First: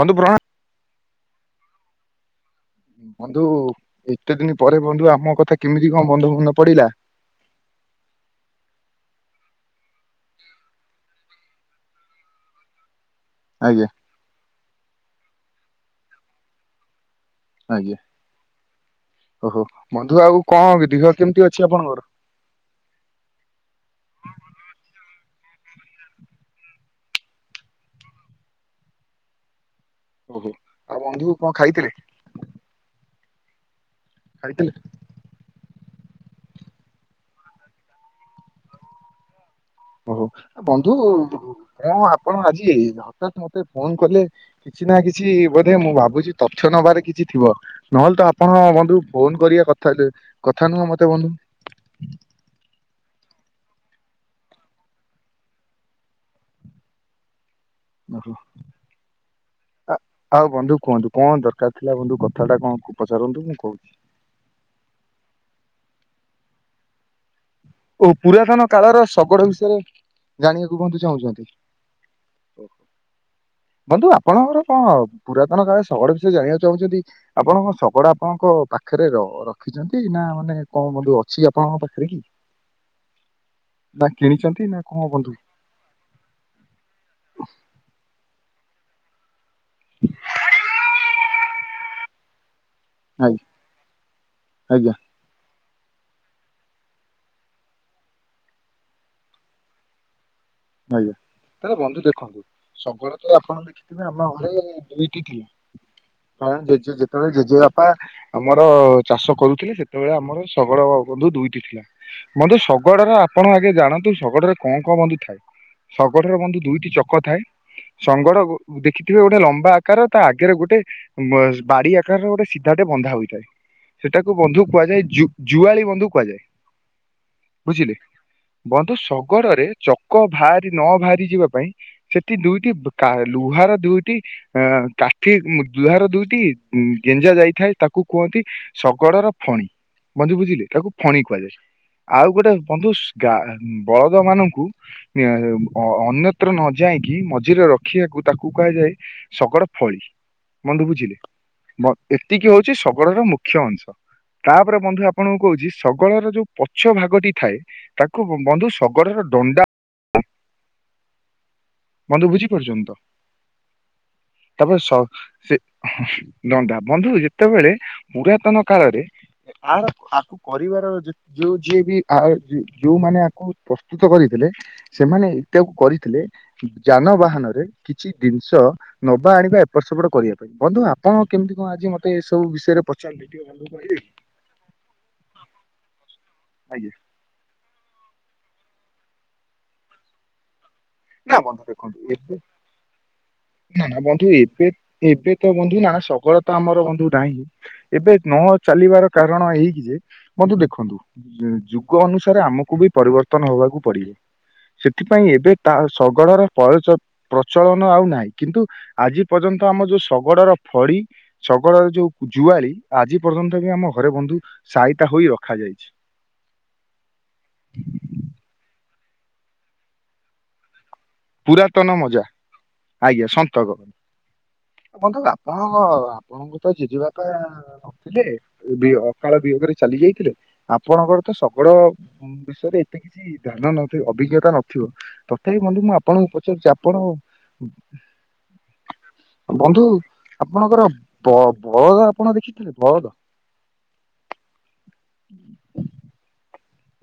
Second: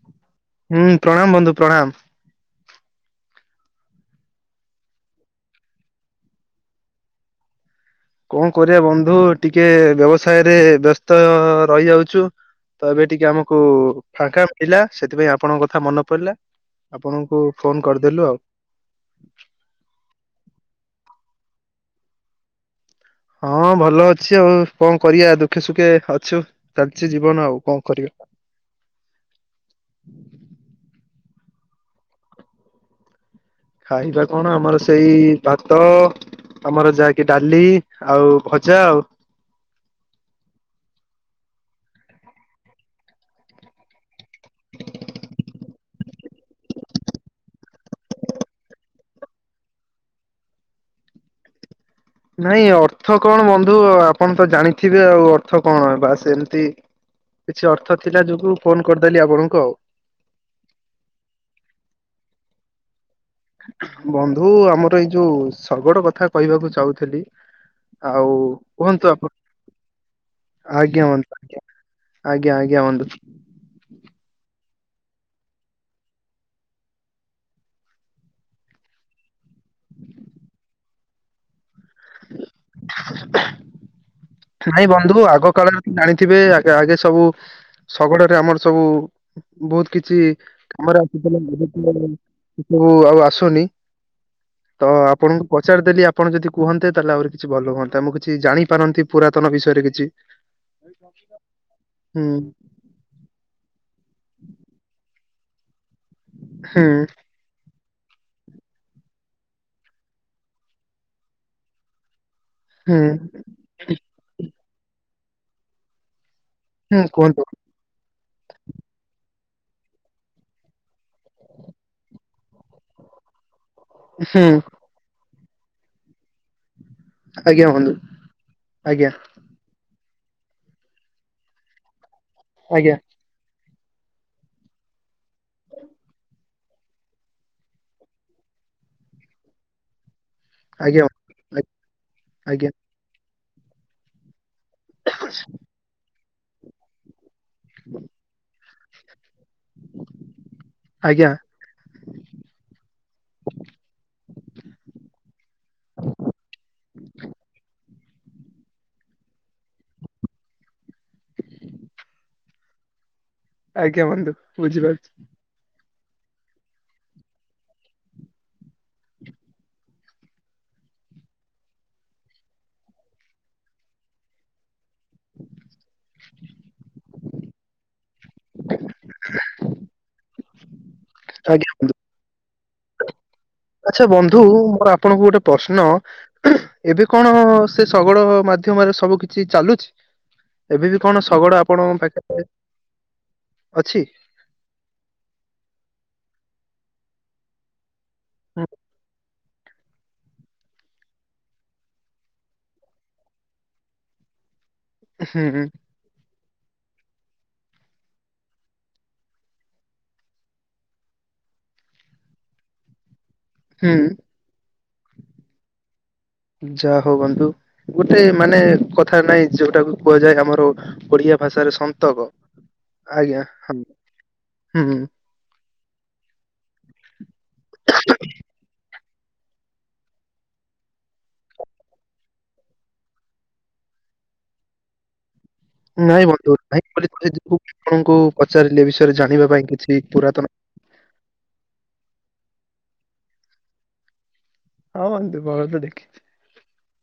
ବନ୍ଧୁ ପ୍ରଣା ହୁଁ ପ୍ରଣାମ ବନ୍ଧୁ ପ୍ରଣାମ। ବନ୍ଧୁ ଏତେ ଦିନ ପରେ ବନ୍ଧୁ ଆମ କଥା କେମିତି କଣ [unintelligible] ପଡିଲା। କଣ କରିବା ବନ୍ଧୁ ଟିକେ ବ୍ୟବସାୟରେ ବ୍ୟସ୍ତ ରହିଯାଉଛୁ। ତ ଏବେ ଟିକେ ଆମକୁ ଆଜ୍ଞା ଫାଙ୍କା ମିଳିଲା ସେଥିପାଇଁ ଆପଣଙ୍କ କଥା ମନେ ପଡିଲା ଆପଣଙ୍କୁ ଫୋନ ଆଜ୍ଞା କରିଦେଲୁ ଆଉ ଓହୋ ବନ୍ଧୁ ଆଉ କଣ ଦିହ କେମିତି ଅଛି ଆପଣଙ୍କର? ହଁ ଭଲ ଅଛି ଆଉ କଣ କରିବା ଦୁଃଖେ ସୁଖେ ଅଛୁ ଚାଲିଛି ଜୀବନ ଆଉ କଣ କରିବା। ଓକେ ଆଉ ବନ୍ଧୁ କଣ ଖାଇଥିଲେ? ଖାଇବା କଣ ଖାଇଥିଲେ ଆମର ସେଇ ଭାତ ଆମର ଯାହାକି ଡାଲି ଆଉ ଭଜା ଆଉ। ଓହୋ ବନ୍ଧୁ କଣ ଆପଣ ଆଜି ହଟାତ ମତେ ଫୋନ କଲେ କିଛି ନା କିଛି ବୋଧେ ମୁଁ ଭାବୁଛି ତଥ୍ୟ ନବାରେ କିଛି ଥିବ? ନହେଲେ ତ ଆପଣ ବନ୍ଧୁ ଫୋନ କରିବା କଥା ହେଲେ କଥା ନୁହଁ ମତେ ବନ୍ଧୁ। ନାଇଁ ଅର୍ଥ କଣ ବନ୍ଧୁ ଆପଣ ତ ଜାଣିଥିବେ ଆଉ ଅର୍ଥ କଣ ବାସ୍ ଏମିତି। କିଛି ଅର୍ଥ ଥିଲା ଓହୋ ଯୋଗୁ ଫୋନ କରିଦେଲି ଆପଣଙ୍କୁ ଆଉ। ଆଉ ବନ୍ଧୁ କୁହନ୍ତୁ କଣ ଦରକାର ଥିଲା ବନ୍ଧୁ କଥାଟା କଣ ପଚାରନ୍ତୁ ମୁଁ କହୁଛି। ବନ୍ଧୁ ଆମର ଏଇ ଯୋଉ ଶଗଡ କଥା କହିବାକୁ ଚାହୁଁ ଥିଲି। ଓ ଆଉ ପୁରାତନ କାଳର କୁହନ୍ତୁ ଆପଣ ଶଗଡ ବିଷୟରେ ଜାଣିବାକୁ ଆଜ୍ଞା ବନ୍ଧୁ ଚାହୁଁଛନ୍ତି। ହଁ ଆଜ୍ଞା ବନ୍ଧୁ। ଆଜ୍ଞା ଆଜ୍ଞା ବନ୍ଧୁ। ବନ୍ଧୁ ଆପଣଙ୍କର କଣ ପୁରାତନ କାଳ ଶଗଡ ବିଷୟ ଜାଣିବାକୁ ଚାହୁଁଛନ୍ତି। ଆପଣଙ୍କଣ ଶଗଡ ଆପଣଙ୍କ ପାଖରେ ରଖିଛନ୍ତି ନା ମାନେ କଣ ବନ୍ଧୁ ଅଛି ଆପଣଙ୍କ ପାଖରେ କି। [inaudible] ନା କିଣିଛନ୍ତି। ନା ନାଇଁ କଣ ବନ୍ଧୁ ଆଗ କାଳରେ ତ ଜାଣିଥିବେ ଆଗେ ସବୁ ଶଗଡରେ ଆମର ସବୁ। ବହୁତ କିଛି କାମରେ [unintelligible] ସବୁ ଆଉ ଆଜ୍ଞା ଆସୁନି। ତ ଆଜ୍ଞା। ଆପଣଙ୍କୁ ପଚାରଦେଲି ଆପଣ ଯଦି କୁହନ୍ତେ ତାହେଲେ ଆହୁରି କିଛି ଭଲ ହୁଅନ୍ତା ମୁଁ କିଛି ଜାଣିପାରନ୍ତି। ପୁରାତନ ବିଷୟରେ କିଛି। ଆଜ୍ଞା ତାହେଲେ ବନ୍ଧୁ ହୁଁ ଦେଖ। ଶଗଡ ତ ଆପଣ ଦେଖିଥିବେ ଆମ ଘରେ ଦୁଇଟି କାରଣ ହୁଁ ଜେଜେ ଯେତେବେଳେ। ଜେଜେ ବାପା ଆମର ଚାଷ କରୁଥିଲେ ସେତେବେଳେ ଆମର ଶଗଡ ବନ୍ଧୁ ଦୁଇଟି ଥିଲେ। ବନ୍ଧୁ ହୁଁ ଶଗଡ଼ରେ ଆପଣ ଆଗେ ଜାଣନ୍ତୁ ଶଗଡରେ କଣ କଣ ବନ୍ଧୁ ଥାଏ। ଶଗଡ ରେ ବନ୍ଧୁ ଦୁଇଟି ହୁଁ ଚକ କୁହନ୍ତୁ ଥାଏ। ଶଗଡ କୁ ଦେଖିଥିବେ ଗୋଟେ ଲମ୍ବା ଆକାର ତା ଆଗରେ ଗୋଟେ। ବାଡ଼ି ଆକାର ଗୋଟେ ସିଧା ଟେ ବନ୍ଧା ହୋଇଥାଏ। ସେଟା କୁ ହୁଁ ବନ୍ଧୁ କୁହାଯାଏ ଜୁଆଳି ବନ୍ଧୁ କୁହାଯାଏ। ଆଜ୍ଞା ବନ୍ଧୁ ବୁଝିଲେ ବନ୍ଧୁ ଆଜ୍ଞା ଶଗର ରେ। ଚକ ବାହାରି ନ ବାହାରି ଯିବା ପାଇଁ ସେଠି ଦୁଇଟି ଆଜ୍ଞା ଲୁହାର ଦୁଇଟି କାଠି ଦୁହାର ଦୁଇଟି ଗେଞ୍ଜା ଯାଇଥାଏ ତାକୁ କୁହନ୍ତି। ଶଗଡର ଫଣୀ ବନ୍ଧୁ ବୁଝିଲେ। ତାକୁ ଆଜ୍ଞା ଫଣି ଆଜ୍ଞା କୁହାଯାଏ ଆଉ ଗୋଟେ ଆଜ୍ଞା ବନ୍ଧୁ ଗା ବଳଦ ମାନଙ୍କୁ। ଅନ୍ୟତ୍ର ନ ଯାଇକି ମଝିରେ ରଖିବାକୁ ତାକୁ କୁହାଯାଏ ଶଗଡ। ଫଳି ବନ୍ଧୁ ବୁଝିଲି ଆଜ୍ଞା ଏତିକି ହୋଉଛି ଶଗଡ ର ମୁଖ୍ୟ ଅଂଶ। ତାପରେ ବନ୍ଧୁ ଆପଣଙ୍କୁ କହୁଛି ଶଗଡର ଯୋଉ ପଛ ଭାଗଟି ଥାଏ। ତାକୁ ବନ୍ଧୁ ଶଗଡର ଦଣ୍ଡା। ବନ୍ଧୁ ବୁଝି ପାରିଛନ୍ତିତ ଆଜ୍ଞା ବନ୍ଧୁ ତାପରେ ବୁଝିପାରୁଛି। ଶଗଡ ଦଣ୍ଡା ବନ୍ଧୁ ଯେତେବେଳେ ପୁରାତନ କାଳରେ ଆର କରିବାର ଯୋଉ ଯିଏବି ଯୋଉମାନେ ଆକୁ ପ୍ରସ୍ତୁତ କରିଥିଲେ। ସେମାନେ ଏଟାକୁ କରିଥିଲେ। ଯାନ ବାହାନରେ କିଛି ଜିନିଷ ନବା ଆଣିବା ଏପଟ ସେପଟ କରିବା ପାଇଁ ବନ୍ଧୁ। ହଁ କେମିତି କଁ ଆଜ୍ଞା ବନ୍ଧୁ ଆଜି ମତେ ଏ ସବୁ ବିଷୟରେ ପଚାରିଲେ ଟିକେ କୁହନ୍ତୁ ତ। ଆଚ୍ଛା ବନ୍ଧୁ ମୋର ଆପଣଙ୍କୁ ଗୋଟେ ପ୍ରଶ୍ନ ଆଜ୍ଞା ଏବେ କଣ ସେ ଶଗଡ ମାଧ୍ୟମରେ ସବୁ କିଛି ଚାଲୁଛି ଏବେ ବି କଣ ନା ଶଗଡ଼ ବନ୍ଧୁ ଆପଣଙ୍କ ଦେଖନ୍ତୁ ଏବେ ପାଖରେ ନା ଅଛି? ନା ବନ୍ଧୁ ଏବେ। ଏବେ ତ ବନ୍ଧୁ ନା ଶଗଡ ତ ଆମର ବନ୍ଧୁ ନାହିଁ। ଏବେ ନ ଚାଲିବାର କାରଣ ଏହିକି ଯେ। ବନ୍ଧୁ ଦେଖନ୍ତୁ ଯୁଗ ଅନୁସାରେ ଆମକୁ ବି ପରିବର୍ତ୍ତନ ହବାକୁବି ପଡିବ। ସେଥିପାଇଁ ହୁଁ ଏବେ ହୁଁ ତା ଶଗଡର ପଳଚ। ପ୍ରଚଳନ ଆଉ ନାହିଁ କିନ୍ତୁ ଆଜି ପର୍ଯ୍ୟନ୍ତ ଆମ ଯୋଉ ଶଗଡର ଫଡି ଶଗଡର ଯୋଉ ଜୁଆଳି ଆଜି ପର୍ଯ୍ୟନ୍ତ ବି ଆମ ଘରେ ହୁଁ। ବନ୍ଧୁ ସାଇତା ହୋଇ ରଖାଯାଇଛି। ଯାହା ହଉ ବନ୍ଧୁ ଗୋଟେ ମାନେ କଥା ନାଇଁ ଯୋଉଟାକୁ କୁହାଯାଏ ଆମର ଓଡିଆ ଭାଷାରେ ପୁରାତନ ମଜା ସନ୍ତକ ଆଜ୍ଞା ହୁଁ ହୁଁ। ହଁ ହଁ ଆପଣଙ୍କୁ ତ ଯିଜି ବାପା ନ ଥିଲେ ବି ଅକାଳ ବିୟୋଗରେ ଚାଲି ଯାଇଥିଲେ ଆପଣଙ୍କର ତ ଶଗଡ ବିଷୟରେ ଏତେ କିଛି ଧ୍ୟାନ ନଥି ଅଭିଜ୍ଞତା ନଥିବ ତଥାପି ମୁଁ ମୁଁ ନାଇଁ ଆପଣଙ୍କୁ ବନ୍ଧୁ ପଚାରୁଛି ନାଇଁ ଆପଣ ବୋଲି ତ ସେ ଯୋଗୁ ଆପଣଙ୍କୁ ପଚାରିଲି ଏ ବିଷୟରେ ଜାଣିବା ପାଇଁ ବନ୍ଧୁ କିଛି ପୁରାତନ ଆପଣଙ୍କର ବ ବଳଦ ଆପଣ ଦେଖିଥିଲେ ବଳଦ। ହଁ ବନ୍ଧୁ ବଳଦ ଦେଖିଚି।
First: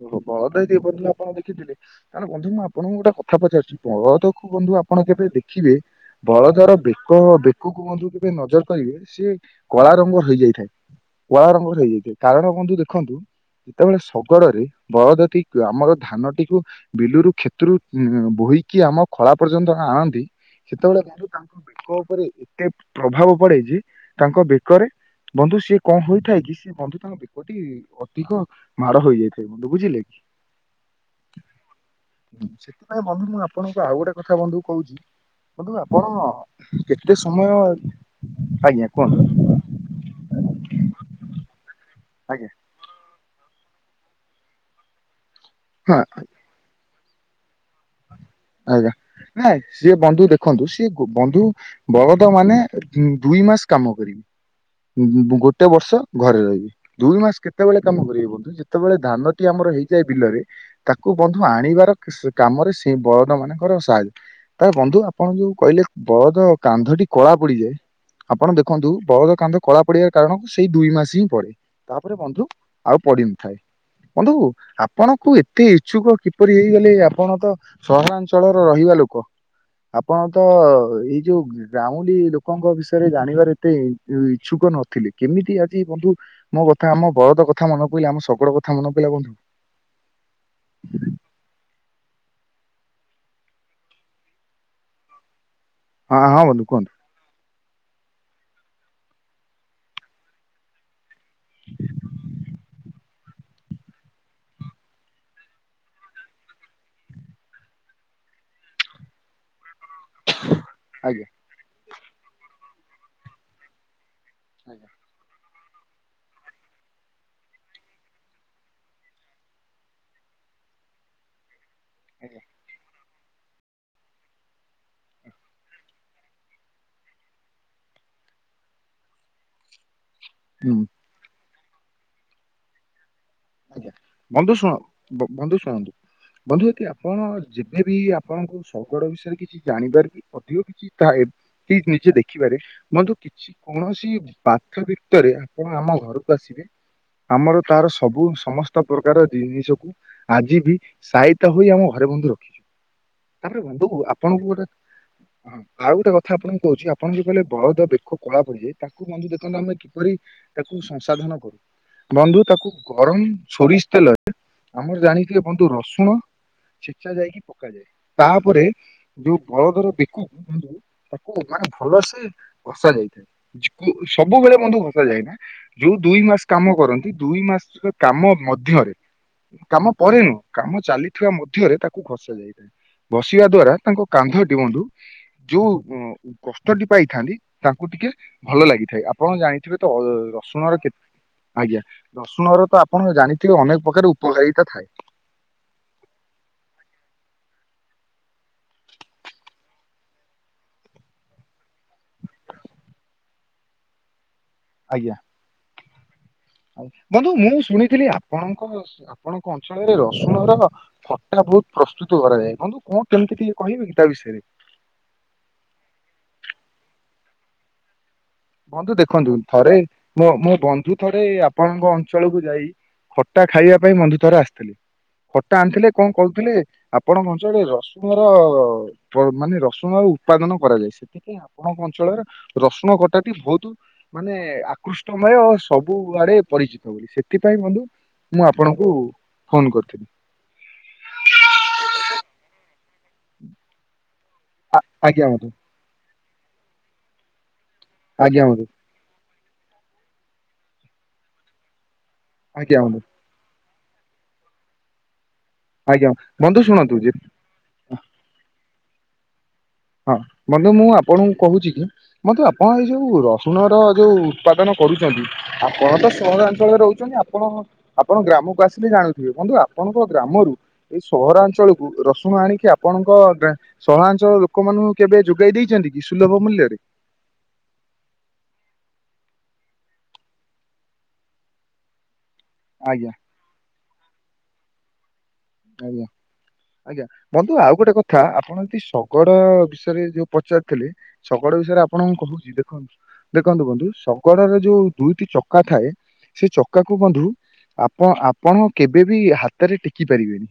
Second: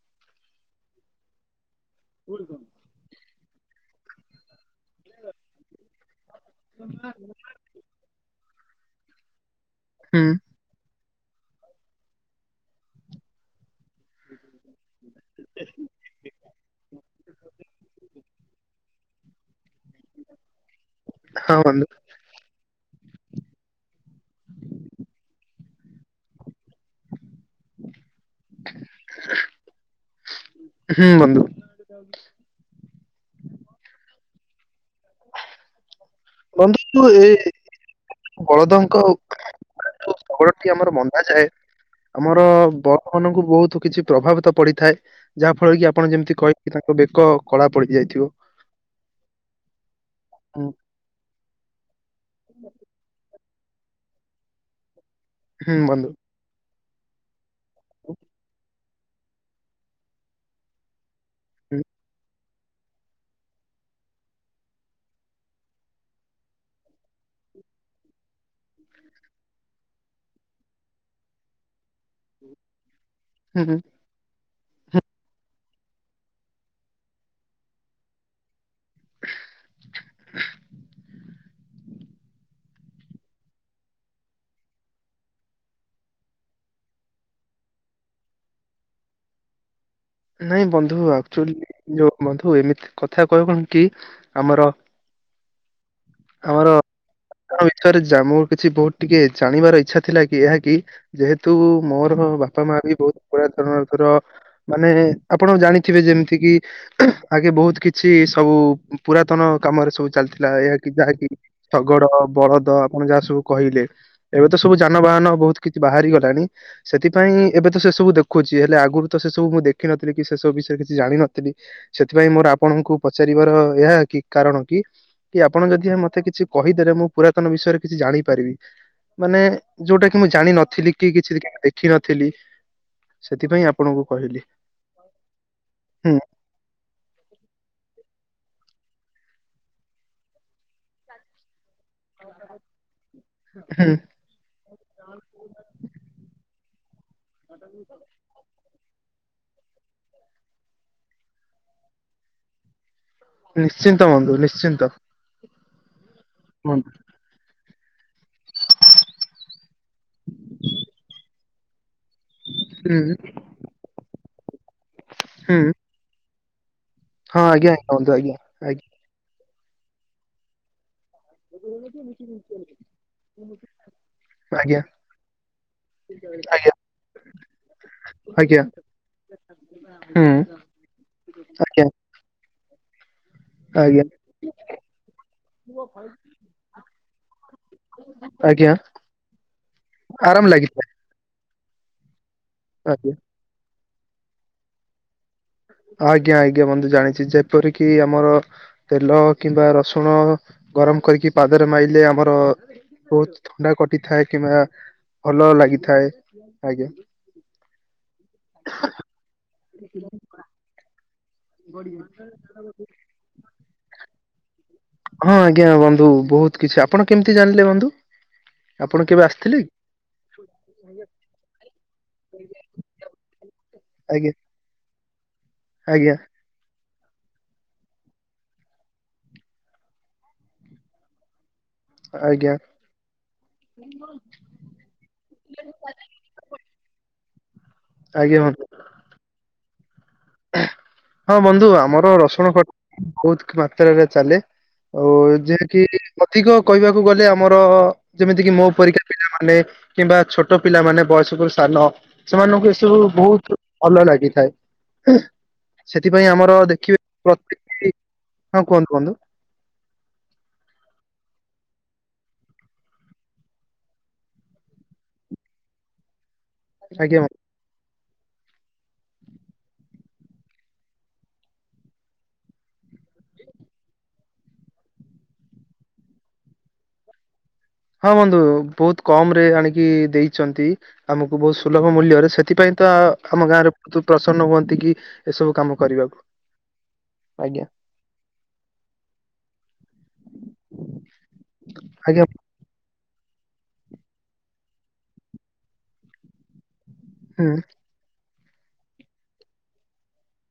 ଓହୋ ବଳଦ ଦି ବନ୍ଧୁ ଆପଣ ଦେଖିଥିଲେ ତାହେଲେ ବନ୍ଧୁ ମୁଁ ଆ ଆପଣଙ୍କୁ ଗୋଟେ କଥା ପଚାରୁଛି ବଳଦ କୁ ଆପଣ ବନ୍ଧୁ ଆପଣ କେବେ ଦେଖିଲେ ବଳଦ ବେକ ବେକ କୁ ବନ୍ଧୁ କେବେ ନଜର କରିବେ ସିଏ କଳା ହୁଁ ରଙ୍ଗର ହେଇଯାଇଥାଏ କଳା ରଙ୍ଗର ହେଇଯାଇଥାଏ କାରଣ ବନ୍ଧୁ ଦେଖନ୍ତୁ ଯେତେବେଳେ କଡ଼ରେ ବଳଦତି ଆମର ଧାନଟିକୁ ବିଲୁରୁ କ୍ଷେତରୁ ଉଁ ବୋହିକି ଆମ ଖଳା ପର୍ଯ୍ୟନ୍ତ ଆଣନ୍ତି ସେତେବେଳେ ହଁ ତାଙ୍କ ବନ୍ଧୁ ବେକ ଉପରେ ଏତେ ପ୍ରଭାବ ପଡେ ଯେ ତାଙ୍କ ବେକରେ ବନ୍ଧୁ ସିଏ କଣ ହୋଇଥାଏ କି ସେ ବନ୍ଧୁ ତାଙ୍କ ବେ ଗୋଟି ଅଧିକ ମାଡ଼ ହେଇଯାଇଥାଏ ବନ୍ଧୁ ବୁଝିଲେ କି। ହୁଁ ବନ୍ଧୁ ସେଥିପାଇଁ ବନ୍ଧୁ ମୁଁ ଆପଣଙ୍କୁ ଆଉ ଗୋଟେ କଥା ବନ୍ଧୁ କହୁଛି ବନ୍ଧୁ ଆପଣ ବନ୍ଧୁ କେତେ ଏ ସମୟ ଆଜ୍ଞା ବଳଦଙ୍କ କୁହନ୍ତୁ। ଯୋଉ ସ୍ବଳ ଆମର ବନ୍ଧା ଯାଏ ଆମର ଆଜ୍ଞା ବ ଆପଣଙ୍କୁ ବହୁତ କିଛି ପ୍ରଭାବିତ ପଡିଥାଏ ଯାହା ଫଳରେ କି ହଁ ଆପଣ ଯେମିତି କହ କି ତାଙ୍କ ବେକ କଳା ପଡି ଯାଇଥିବ। ଆଜ୍ଞା ନାଇଁ ସିଏ ବନ୍ଧୁ ଦେଖନ୍ତୁ ହୁଁ ସିଏ ବନ୍ଧୁ। ବଳଦ ମାନେ ଦୁଇ ମାସ କାମ କରିବେ ଗୋଟେ ହୁଁ ବର୍ଷ ବନ୍ଧୁ ଘରେ ରହିବେ। ଦୁଇ ମାସ କେତେବେଳେ କାମ କରିବେ ବନ୍ଧୁ ଯେତେବେଳେ ଧାନଟି ଆମର ହେଇଯାଏ ବିଲରେ। ତାକୁ ବନ୍ଧୁ ହୁଁ ଆଣିବାର କାମରେ ସେ ବ ଦ ମାନଙ୍କର ସାହାଯ୍ୟ ତାଲେ ବନ୍ଧୁ ଆପଣ ଯୋଉ କହିଲେ ବଳଦ କାନ୍ଧଟି କଳା ପଡିଯାଏ। ଆପଣ ଦେଖନ୍ତୁ ବଳଦ କାନ୍ଧ କଳା ପଡିବାର କାରଣକୁ ସେଇ ଦୁଇ ମାସ ହିଁ ପଡେ। ତାପରେ ବନ୍ଧୁ ଆଉ ପଡିିନି। ଥା ହୁଁ ହୁଁ ବନ୍ଧୁ ଆପଣଙ୍କୁ ଏତେ ଇଚ୍ଛୁକ କିପରି ହେଇଗଲେ ଆପଣ ତ ସହରା ଞ୍ଚଳର ରହିବା ଲୋକ ଆପଣ ତ ଏଇ ଯୋଉ ଗ୍ରା କ ଲୋକଙ୍କ ବିଷୟରେ ଜାଣିବାର ଏତେ ଉଚ୍ଚୁକ ନଥିଲେ କେମିତି ଆଜି ବନ୍ଧୁ ମୋ କଥା ଆମ ବଳଦ କଥା ମନେ ପଇିଲା ଆମ ଶଗଡ଼ କଥା ମନେ ପଇଲା ବନ୍ଧୁ। ନାଇଁ ବନ୍ଧୁ ଆକ୍ଟୁଲି ବନ୍ଧୁ ଏମିତି କଥା କହ କଣ କି ଆମର ହଁ ହଁ ବନ୍ଧୁ କୁହନ୍ତୁ। ୟା ବିଷୟ ରେ ମୁଁ କିଛି ବହୁତ ଟିକେ ଜାଣିବାର ଇଚ୍ଛା ଥିଲା କି ଏହା କି ଯେହେତୁ ମୋର ବାପା ମା ବି ବହୁତ ପୁରାତନ ଧର ମାନେ ଆପଣ ଜାଣିଥିବେ ଯେମିତି କିି ଆଗେ ବହୁତ କିଛି ସବୁ ପୁରାତନ କାମରେ ସବୁ ଚାଲିଥିଲା ଏହା କି ଯାହାକି ଆଜ୍ଞା। ଶଗଡ ବଳଦ ଆପଣ ଯାହା ସବୁ କହିଲେ। ଏବେ ତ ସବୁ ଆଜ୍ଞା ଯାନବାହାନ ବହୁତ କିଛି ବାହାରି ଗଲାଣି। ସେଥିପାଇଁ ଏବେ ତ ସେ ସବୁ ଦେଖୁଛି ହେଲେ ଆଗରୁ ତ ସେ ସବୁ ମୁଁ ଦେଖିନଥିଲି କି ସେ ସବୁ ବିଷୟରେ କିଛି ଜାଣିନଥିଲି। ସେଥିପାଇଁ ଆଜ୍ଞା। ମୋର ଆ ଆପଣଙ୍କୁ ପଚାରିବାର ଏହା କି କାରଣ କି କି ଆପଣ ଯଦି ମତେ କିଛି କହିଦେଲେ ମୁଁ ପୁରାତନ ବିଷୟରେ କିଛି ଜାଣିପାରିବି ମାନେ ଯୋଉଟା କି ମୁଁ ହୁଁ ଜାଣିନଥିଲି କି କି କିଛି ଦେଖିନଥିଲି ସେଥିପାଇଁ ଆଜ୍ଞା ଆପଣଙ୍କୁ କହିଲି। ବନ୍ଧୁ ଶୁଣ ବନ୍ଧୁ ଶୁଣନ୍ତୁ। ହୁଁ ବନ୍ଧୁଦି ଆପଣ ଯେବେ ବିି ଆପଣଙ୍କୁ ଶଗଡ଼ ବିଷୟରେ କିଛି ଜାଣିପାରିବେ ଅଧିକ କିଛି ଥାଏ କି ନିଜେ ଦେଖିପାରେ ବଧୁ କିଛି ହୁଁ କୌଣସି ବାଥ ଭିତରେ ଆପଣ ଆମ ଘରକୁ ଆସିବେ ଆମର ତାର ସବୁ ସମସ୍ତ ପ୍ରକାର ଜିନିଷକୁ ଆଜି ବି ସାଇତା ହୋଇ ଆମ ଘରେ ବନ୍ଧୁ ରଖିବ। ତାପରେ ବନ୍ଧୁ ନିଶ୍ଚିନ୍ତ ଆପଣଙ୍କୁ ଗୋଟେ ନିଶ୍ଚିନ୍ତ ହଁ ଆଉ ଗୋଟେ କଥା ଆପଣଙ୍କୁ ବନ୍ଧୁ କହୁଛି ଆପଣ ଯଉ କହିଲେ ବଳଦ ବେଖ କଳା ପଡିଯାଏ ତାକୁ ବନ୍ଧୁ ଦେଖନ୍ତୁ ଆମ କରି ତାକୁ ସଂସାଧନ କରୁ ବନ୍ଧୁ ତାକୁ ହୁଁ ଗରମ ହୁଁ ସୋରିଷ ତେଲରେ ଆମର ଜାଣିଥିବେ ବନ୍ଧୁ ହଁ ରସୁଣ ଛେଚା ଯାଇକି ଆଜ୍ଞା ପକାଯାଏ ଆଜ୍ଞା ବନ୍ଧୁ ଆଜ୍ଞା। ତାପରେ ଯୋଉ ବଳଦର ବେକକୁ କୁଅନ୍ତୁ ତାକୁ ମାନେ ଭଲସେ ଘସା ଯାଇଥାଏ। ସବୁବେଳେ ବନ୍ଧୁ ଆଜ୍ଞା ଭସା ଯାଏନା ଯୋଉ ଦୁଇ ମାସ ଆଜ୍ଞା କାମ କରନ୍ତି ଦୁଇ ମାସ କାମ ଆଜ୍ଞା ଆଜ୍ଞା ମଧ୍ୟରେ କାମ ପରେ ନୁହଁ ହୁଁ କାମ ଚାଲିଥିବା ମଧ୍ୟରେ ଆଜ୍ଞା ତାକୁ ଭସା ଯାଇଥାଏ ଭସିବା ଦ୍ଵାରା ତାଙ୍କ ଆଜ୍ଞା କାନ୍ଧ ଟି ବନ୍ଧୁ ଯୋଉ କଷ୍ଟଟି ପାଇଥାନ୍ତି ତାଙ୍କୁ ଟିକେ ଭଲ ଆଜ୍ଞା ଲାଗିଥାଏ ଆପଣ ଜାଣିଥିବେ ତ ଅ ଆରାମ ରସୁଣର ଲାଗିଥାଏ କେତେ ଆଜ୍ଞା ରସୁଣର ତ ଆଜ୍ଞା ଆପଣ ଜାଣିଥିବେ ଅନେକ ପ୍ରକାର ଉପଘାରିତା ଥାଏ। ଆଜ୍ଞା ଆଜ୍ଞା ବନ୍ଧୁ ଜାଣିଛି ଯେପରିକି ଆମର ତେଲ କିମ୍ବା ରସୁଣ ଗରମ କରିକି ପାଦରେ ମାଇଲେ ଆମର ବହୁତ ଥଣ୍ଡା କଟିଥାଏ କିମ୍ବା ଆଜ୍ଞା। ଭଲ ଲାଗିଥାଏ। ଆଜ୍ଞା। ବନ୍ଧୁ ମୁଁ ଶୁଣିଥିଲି ଆପଣଙ୍କ ଆପଣଙ୍କ ଅଞ୍ଚଳରେ ରସୁଣ ର ସେଇଟା ବହୁତ ପ୍ରସ୍ତୁତ କରାଯାଏ ବନ୍ଧୁ କଣ କେମିତି ଟିକେ କହିବେ ତା ବିଷୟରେ। ହଁ ଆଜ୍ଞା ବନ୍ଧୁ ବହୁତ କିଛି ଆପଣ କେମିତି ଜାଣିଲେ ବନ୍ଧୁ? ବନ୍ଧୁ ଆପଣ କେବେ ଦେଖନ୍ତୁ ଆସିଥିଲେ? ଥରେ ମୋ ମୋ ବନ୍ଧୁ ଥରେ ଆପଣଙ୍କ ଅଞ୍ଚଳକୁ ଯାଇ ଖଟା ଖାଇବା ପାଇଁ ମନ୍ଧୁ କି? ଥର ଆସିଥିଲେ ଖଟା ଆଣିଥିଲେ କଣ ଆଜ୍ଞା କହୁଥିଲେ? ଆପଣ କଛନ୍ତିଟେ ରସୁଣ ର ମାନେ ରସୁଣର ଉତ୍ପାଦନ କରାଯାଏ ସେଥିପାଇଁ ଆପଣ କ ଅଚଳର ଆଜ୍ଞା ଆଜ୍ଞା ରସୁଣ କଟାଟି ବହୁତ ମାନେ ଆକୃଷ୍ଟମୟ ସବୁ ଆଡେ ପରିଚିତ ବୋଲି ସେଥିପାଇଁ ବନ୍ଧୁ ଆଜ୍ଞା ମୁଁ ବନ୍ଧୁ ଆପଣଙ୍କୁ ଫୋନ କରିଥିଲି। ହଁ ବନ୍ଧୁ ଆମର ରସୁଣ କଟ ବହୁତ ମାତ୍ରାରେ ଚାଲେ। ଆ- ଆଉ ଆଜ୍ଞା ବନ୍ଧୁ ଯେ କିି ଅଧିକ କହିବାକୁ ଗଲେ ଆମର ଆଜ୍ଞା ଯେମିତି କିି ବନ୍ଧୁ ମୋ ପରୀ ପିଲାମାନେ କିମ୍ବା ଛୋଟ ପିଲାମାନେ ବୟସକରୁ ସାନ ସେମାନଙ୍କୁ ଆଜ୍ଞା ଏସବୁ ବନ୍ଧୁ ବହୁତ ଅଲ ଲାଗିଥାଏ। ଆଜ୍ଞା ସେଥିପାଇଁ ଆମର ବନ୍ଧୁ ଶୁଣନ୍ତୁ ଯେ ଦେଖିବେ ହ କୁହନ୍ତୁ କୁହନ୍ତୁ। ହଁ ବନ୍ଧୁ ମୁଁ ଆପଣଙ୍କୁ କହୁଛି କି ମତେ ଆପଣ ଏଇ ଯୋଉ ରସୁଣ ର ଯୋଉ ଉତ୍ପାଦନ କରୁଛନ୍ତି ଆପଣ ତ ସହରା ରହୁଛନ୍ତି ଆଜ୍ଞା ଆପଣ ଆପଣ ଗ୍ରାମକୁ ଆସିଲେ ଜାଣୁଥିବେ ବଧୁ ଆପଣଙ୍କ ଗ୍ରାମରୁ ଏଇ ସହରାଞ୍ଚଳକୁ ରସୁଣ ଆଣିକି ଆପଣଙ୍କ ସହରାଞ୍ଚଳ ଲୋକମାନଙ୍କୁ କେବେ ଯୋଗାଇ ଦେଇଛନ୍ତି କି ସୁଲଭ ମୂଲ୍ୟରେ। ହଁ ବନ୍ଧୁ ବହୁତ କମ ରେ ଆଣିକି ଦେଇଛନ୍ତି ଆମକୁ ବହୁତ ସୁଲଭ ମୂଲ୍ୟରେ ସେ ସେଥିପାଇଁ ତ ଆଜ୍ଞା ଆମ ଗାଁ ରେ ବହୁତ ପ୍ରସନ୍ନ ହୁଅନ୍ତି କି ଏସବୁ କାମ ଆଜ୍ଞା କରିବାକୁ ଆଜ୍ଞା ବନ୍ଧୁ ଆଜ୍ଞା ଆଉ ଗୋଟେ କଥା କଥା ଆପଣ ଯଦି ଶଗଡ଼ ବିଷୟରେ ଯୋଉ ପଚାରୁଥିଲେ ଶଗଡ଼ ବିଷୟରେ ଆପଣଙ୍କୁ ଆଜ୍ଞା କହୁଛି ଦେଖନ୍ତୁ ଦେଖନ୍ତୁ ବନ୍ଧୁ ଶଗଡ଼ରେ ଯୋଉ ଦୁଇଟି ଚକା ଥାଏ ସେ ଚକାକୁୁ ବନ୍ଧୁ ହୁଁ ଆପ୍ ପ ଆପଣ କେବେ ବି ହାତରେ ଟେକି ପାରିବେନି।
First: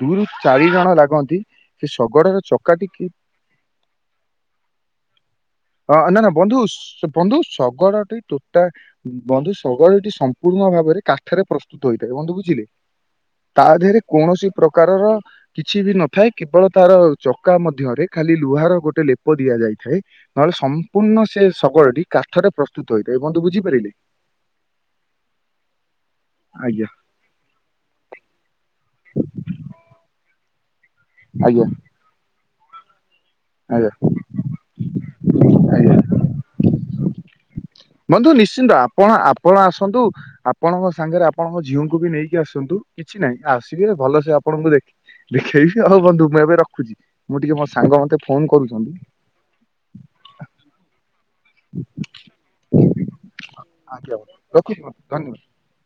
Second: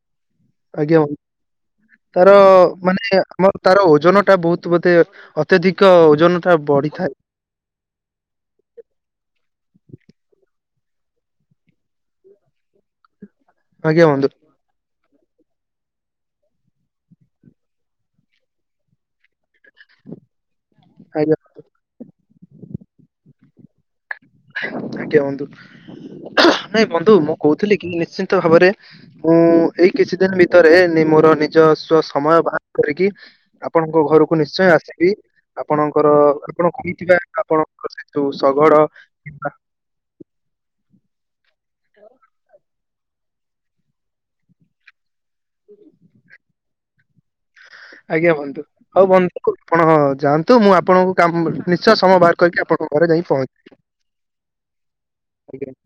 ଦୁଇରୁ ଚାରି ଜଣ ଆଜ୍ଞା ବନ୍ଧୁ। ଲାଗନ୍ତି ସେ ତାର ଶଗଡ଼ର ଚକାଟିକି ମାନେ ଆମ ତାର ଓଜନ ଟା ବହୁତ ବୋଧେ ଅତ୍ୟଧିକ ଅ ନା ନା ଓଜନ ଟା ବନ୍ଧୁ ଶ୍ ବଢିଥାଏ ବନ୍ଧୁ ଶଗଡ଼ ଟେ ଟୋ ବନ୍ଧୁ ଶଗଡ଼ଟି ସମ୍ପୂର୍ଣ୍ଣ ଭାବରେ କାଠରେ ପ୍ରସ୍ତୁତ ହୋଇଥାଏ ବନ୍ଧୁ ବୁଝିଲେ? ତା ଦେହରେ ଆଜ୍ଞା ବନ୍ଧୁ କୌଣସି ପ୍ରକାରର କିଛି ବି ନଥାଏ କେବଳ ତାର ଚକା ମଧ୍ୟରେ ଖାଲି ଲୁହାର ଗୋଟେ ଲେପ ଦିଆଯାଇ ଥାଏ ନହେଲେ ସମ୍ପୂର୍ଣ୍ଣ ଆଜ୍ଞା ସେ ବନ୍ଧୁ, ଶଗଡ଼ଟି କାଠରେ ପ୍ରସ୍ତୁତ ହୋଇଥାଏ ବନ୍ଧୁ ବୁଝିପାରିଲେ? ଆଜ୍ଞା ବନ୍ଧୁ ହୁ ହୁ ନାଇଁ ଆଜ୍ଞା। ବନ୍ଧୁ ମୁଁ କହୁଥିଲି କି ନିଶ୍ଚିନ୍ତ ଭାବରେ ମୁଁ ଏଇ କିଛି ଦିନ ଭିତରେ ମୋର ଆଜ୍ଞା ନିଜସ୍ଵ ସମୟ ବାହାର କରିକି ଆଜ୍ଞା ଆପଣଙ୍କ ଘରକୁ ନିଶ୍ଚୟ ଆସିବି ଆଜ୍ଞା ଆପଣଙ୍କର ଆପଣ କହିଥିବା ଆପଣଙ୍କ ସେ ବନ୍ଧୁ ଯୋଉ ନିଶ୍ଚିନ୍ତ ଶଗଡ଼ ଆପଣ କିମ୍ବା- ଆପଣ ଆସନ୍ତୁ ଆପଣଙ୍କ ସାଙ୍ଗରେ ଆପଣଙ୍କ ଝିଅଙ୍କୁ ବି ନେଇକି ଆସନ୍ତୁ। କିଛି ନାହିଁ ଆସିବେ ଭଲସେ ଆପଣଙ୍କୁ ଦେଖ ଦେଖେଇବି ହଉ ବନ୍ଧୁ ମୁଁ ଏବେ ରଖୁଛି। ମୁଁ ଟିକେ ମୋ ସାଙ୍ଗ ମତେ ଆଜ୍ଞା ଫୋନ ବନ୍ଧୁ କରୁଛନ୍ତି। ହଉ ବନ୍ଧୁ ଆପଣ ଯାଆନ୍ତୁ ମୁଁ ଆପଣଙ୍କୁ କାମ ନିଶ୍ଚୟ ସମୟ ବାହାର କରିକି ଆପଣଙ୍କ ଘରେ ଯାଇ ପହଞ୍ଚିବି ଆଜ୍ଞା ବନ୍ଧୁ ରଖୁଛି ବନ୍ଧୁ ଧନ୍ୟବାଦ। ଆଜ୍ଞା।